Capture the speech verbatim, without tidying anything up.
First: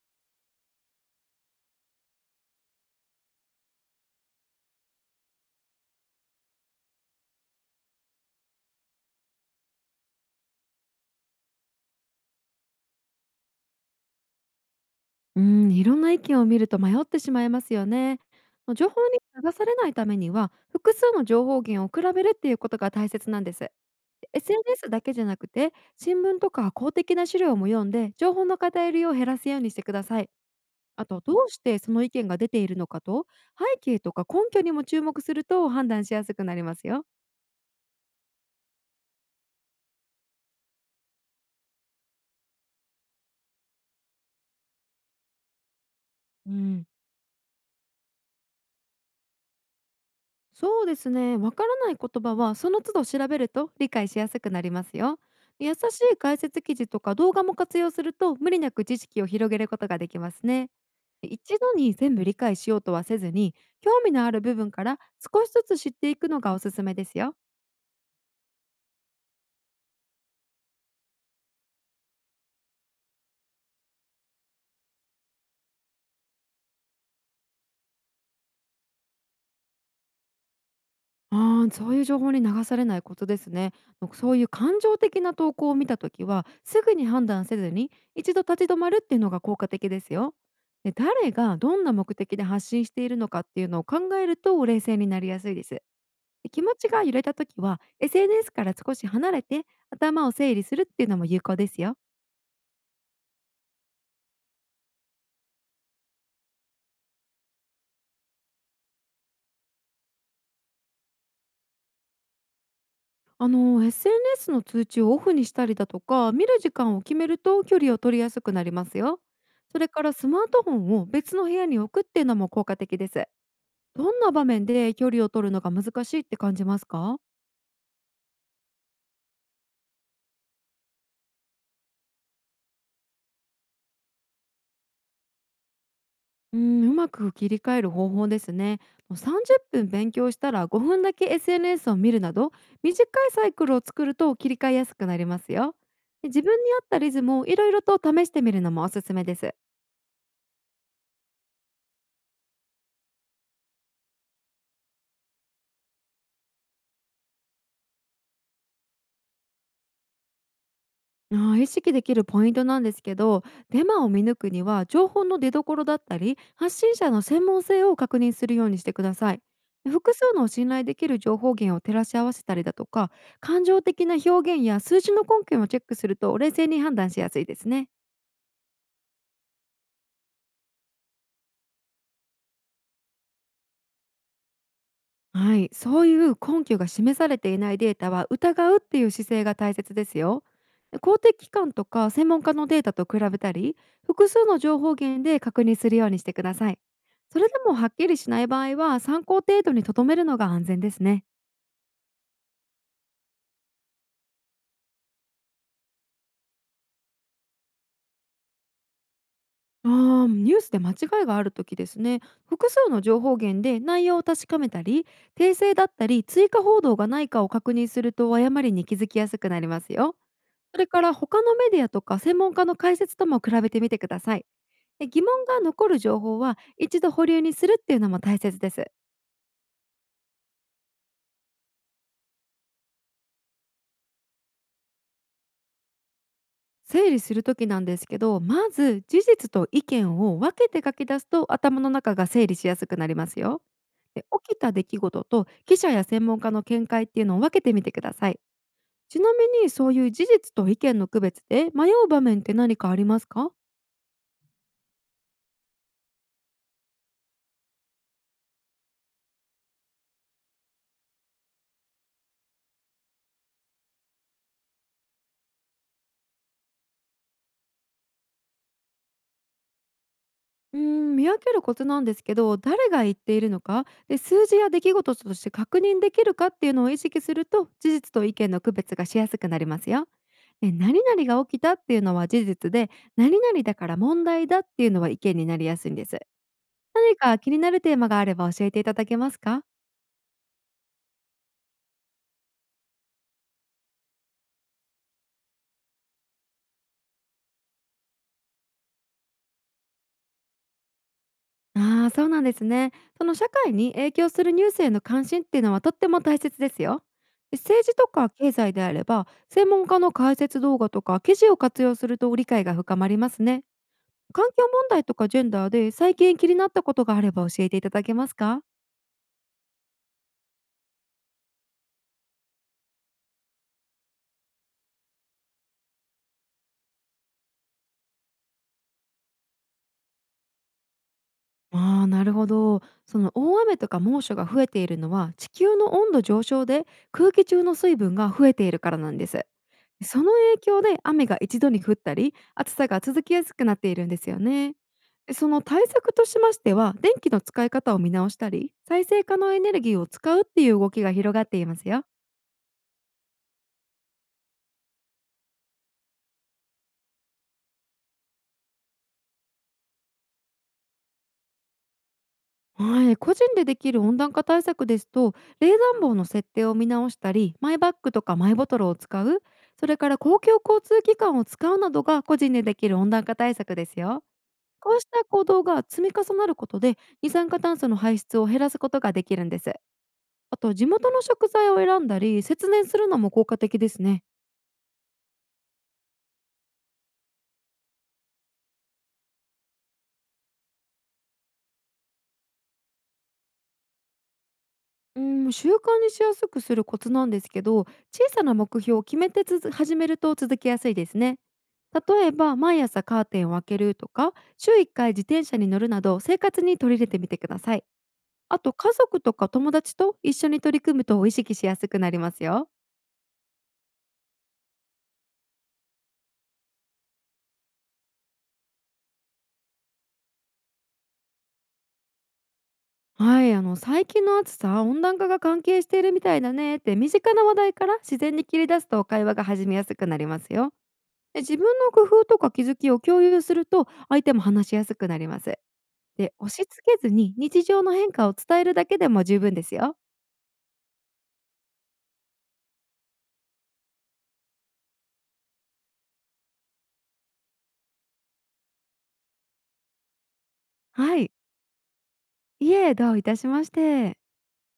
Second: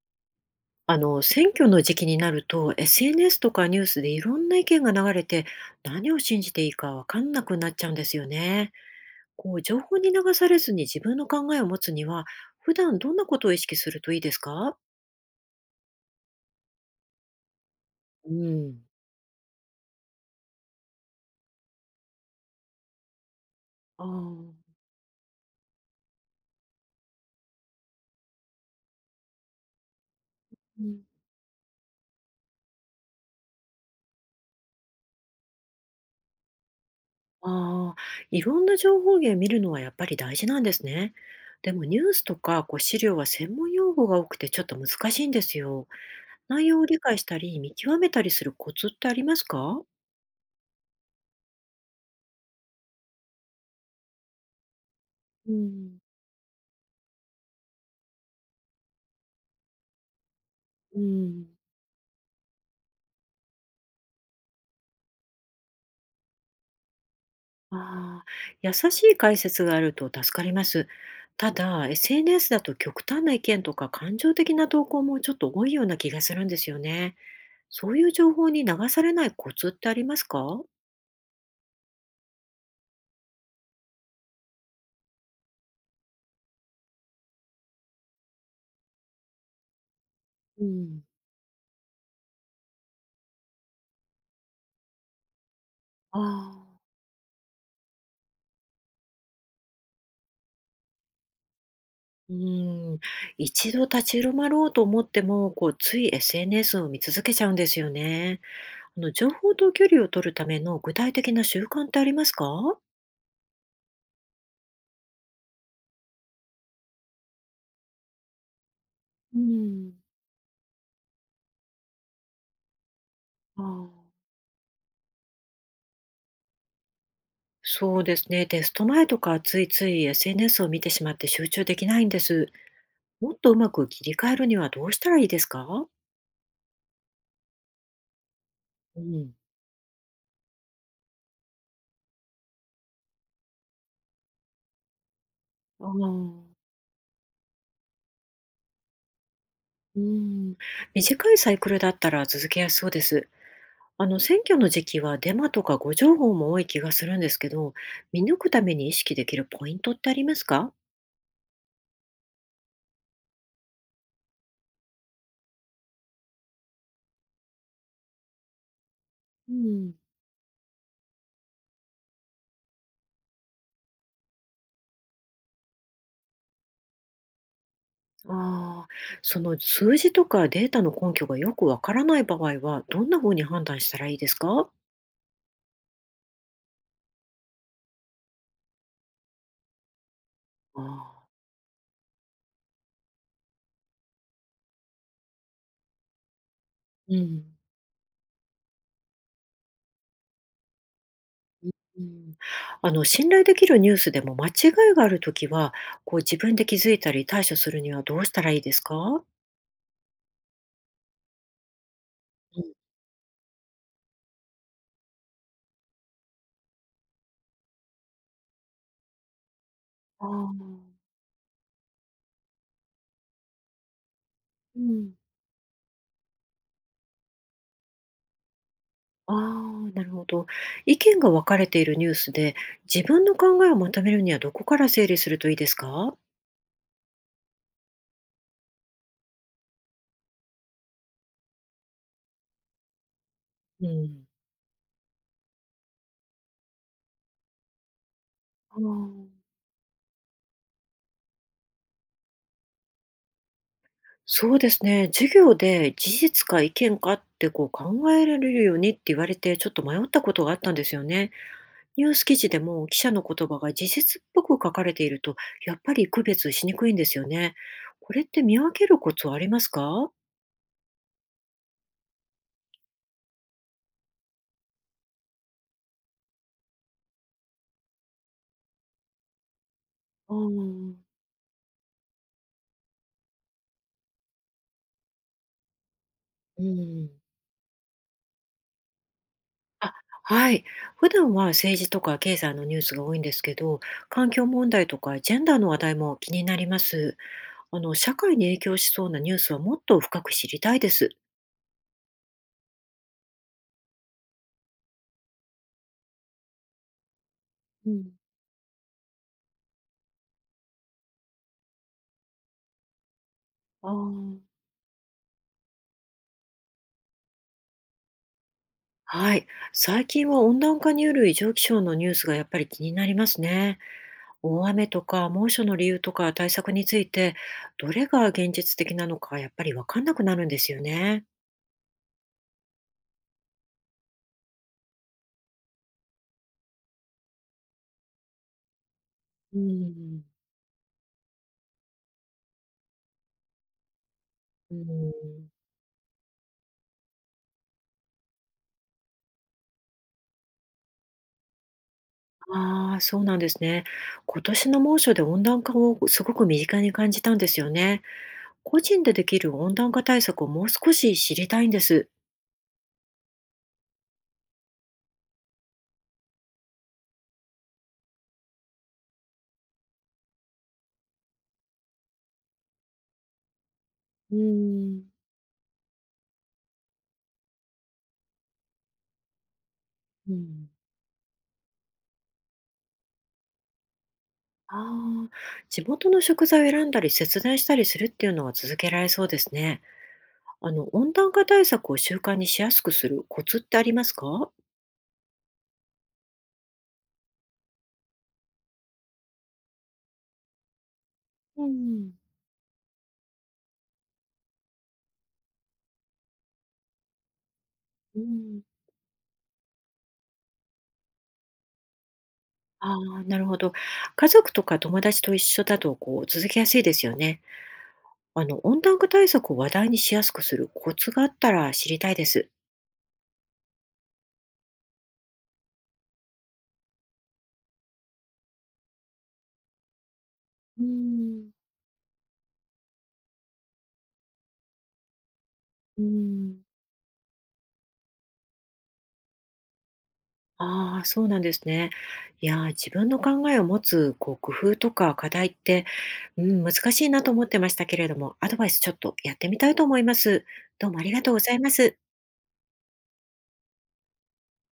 あの選挙の時期になると エスエヌエス とかニュースでいろんな意見が流れて何を信じていいか分かんなくなっちゃうんですよね。こう情報に流されずに自分の考えを持つには普段どんなことを意識するといいですか？うん、いろんな意見を見ると迷ってしまいますよね。うもうん。情報に流されないためには、複数の情報源を比べるっていうことが大切なんです。で あー、エスエヌエス だけじゃなくて、新聞とか公的な資料も読んで、情報の偏りを減らすようにしてください。うん、あと、どうしてその意見が出ているのかと、背景とか根拠にも注目すると判断しやすくなりますよ。あー、いろんな情報源見るのはやっぱり大事なんですね。でもニュースとかこう資料は専門用語が多くてちょっと難しいんですよ。う内容ん、を理解したり見極めたりするコツってありますか？そうですね。わからない言葉はその都度調べると理解しやすくなりますよ。う優しん、い解説記事とか動画も活用すると無理なく知識を広げることができますね。うん。一度に全部理解しようとはせずに、興味のある部分から少しずつ知っていくのがおすすめですよ。ああ、優しい解説があると助かります。ただ、エスエヌエス だと極端な意見とか感情的な投稿もちょっと多いような気がするんですよね。そういう情報に流されないコツってありますか？ああ、そういう情報に流されないことですね。そういう感情的な投稿を見たときは、すぐに判断せずに一度立ち止まるっていうのが効果的ですよ。うで、ん、誰がどんな目的で発信しているのかっていうのを考えると冷静になりやすいです。で、あ気あ、持ちが揺れたときは、エスエヌエス から少し離れて頭を整理するっていうのも有効ですよ。うん。一度立ち止まろうと思っても、こう、つい エスエヌエス を見続けちゃうんですよね。あの、情報と距離を取るための具体的な習慣ってありますか？あの エスエヌエス の通知をオフにしたりだとか見る時間を決めると距離を取りやすくなりますよ。うそれん。からスマートフォンを別の部屋に置くっていうのも効果的です。ああ。どんな場面で距離を取るのが難しいって感じますか？そうですね。テスト前とかついつい エスエヌエス を見てしまって集中できないんです。もっとうまく切り替えるにはどうしたらいいですか？うん、うまく切り替える方法ですね。うもうん、さんじゅっぷん勉強したらごふんだけ エスエヌエス を見るなど、短いサイクルを作ると切り替えやすくなりますよ。ああ、で、自分に合ったリズムをいろいろと試してみるのもおすすめです。うん。短いサイクルだったら続けやすそうです。あの、選挙の時期はデマとか誤情報も多い気がするんですけど、見抜くために意識できるポイントってありますか？あー、意識できるポイントなんですけど、デマを見抜くには情報の出所だったり発信者の専門性を確認するようにしてください。うん、複数の信頼できる情報源を照らし合わせたりだとか、感情的な表現や数字の根拠をチェックすると冷静に判断しやすいですね。ああ、その数字とかデータの根拠がよくわからない場合は、どんなふうに判断したらいいですか？はい、そういう根拠が示されていないデータは疑うっていう姿勢が大切ですよ。公ああ的機関とか専門家のデータと比べたり複数の情報源で確認するようにしてください。ー、うそれでん。もはっきりしない場合は参考程度にとどめるのが安全ですね。うん、あの信頼できるニュースでも間違いがあるときは、こう自分で気づいたり対処するにはどうしたらいいですか？あー、ニュースで間違いがある時ですね。うん、複数の情報源で内容を確かめたり、訂正だったり追加報道がないかを確認すると誤りに気づきやすくなりますよ。あそれー、から他のメディアとか専門家の解説とも比べてみてください。うで、ん。疑問が残る情報は一度保留にするっていうのも大切です。ああ、なるほど。意見が分かれているニュースで、自分の考えをまとめるにはどこから整理するといいですか？整理する時なんですけど、まず事実と意見を分けて書き出すと頭の中が整理しやすくなりますよ。うん。で、起きた出来事と記者や専門家の見解っていうのを分けてみてください。あ、ちうなみにそういう事実と意見の区別で迷う場面って何かありますか？そうですね。授業で事実か意見かってこう考えられるようにって言われて、ちょっと迷ったことがあったんですよね。ニュース記事でも記者の言葉が時実っぽく書かれていると、やっぱり区別しにくいんですよね。これって見分けるコツはありますか？うーん、見分けるコツなんですけど、誰が言っているのかで数字や出来事として確認できるかっていうのを意識すると事実と意見の区別がしやすくなりますよ。あで、ー、何々が起きたっていうのは事実で、何々だから問題だっていうのは意見になりやすいんです。うん。何か気になるテーマがあれば教えていただけますか？あ、はい。普段は政治とか経済のニュースが多いんですけど、環境問題とかジェンダーの話題も気になります。あの、社会に影響しそうなニュースはもっと深く知りたいです。ああ、そうなんですね。その社会に影響するニュースへの関心っていうのはとっても大切ですよ。で、政う治とん、か経済であれば、専門家の解説動画とか記事を活用すると理解が深まりますね。あー、環境問題とかジェンダーで最近気になったことがあれば教えていただけますか？はい。最近は温暖化による異常気象のニュースがやっぱり気になりますね。大雨とか猛暑の理由とか対策について、どれが現実的なのかやっぱり分かんなくなるんですよね。ああ、なるほど。その大雨とか猛暑が増えているのは地球の温度上昇で空気中の水分が増えているからなんです。うそん。の影響で雨が一度に降ったり暑さが続きやすくなっているんですよね。うで、そん。の対策としましては電気の使い方を見直したり再生可能エネルギーを使うっていう動きが広がっていますよ。ああ、そうなんですね。今年の猛暑で温暖化をすごく身近に感じたんですよね。個人でできる温暖化対策をもう少し知りたいんです。はい、個人でできる温暖化対策ですと冷暖房の設定を見直したりマイバッグとかマイボトルを使う、それから公共交通機関を使うなどが個人でできる温暖化対策ですよ。うこうしん。た行動が積み重なることで二酸化炭素の排出を減らすことができるんです。うあん。と地元の食材を選んだり節電するのも効果的ですね。ああ、地元の食材を選んだり節電したりするっていうのは続けられそうですね。あの、温暖化対策を習慣にしやすくするコツってありますか？うん、習慣にしやすくするコツなんですけど、小さな目標を決めてつづ始めると続けやすいですね。うん、例えば毎朝カーテンを開けるとか週いっかい自転車に乗るなど生活に取り入れてみてください。うあん。と家族とか友達と一緒に取り組むと意識しやすくなりますよ。ああ、なるほど。家族とか友達と一緒だと、こう、続けやすいですよね。あの、温暖化対策を話題にしやすくするコツがあったら知りたいです。はい、あの最近の暑さ温暖化が関係しているみたいだねって身近な話題から自然に切り出すと会話が始めやすくなりますよ。うで、ん、自分の工夫とか気づきを共有すると相手も話しやすくなります。うで、押ん。し付けずに日常の変化を伝えるだけでも十分ですよ。ああ、そうなんですね。いやー、自分の考えを持つ、こう、工夫とか課題って、うん、難しいなと思ってましたけれども、アドバイスちょっとやってみたいと思います。どうもありはがとい、うございます。いえ、どういたしまして。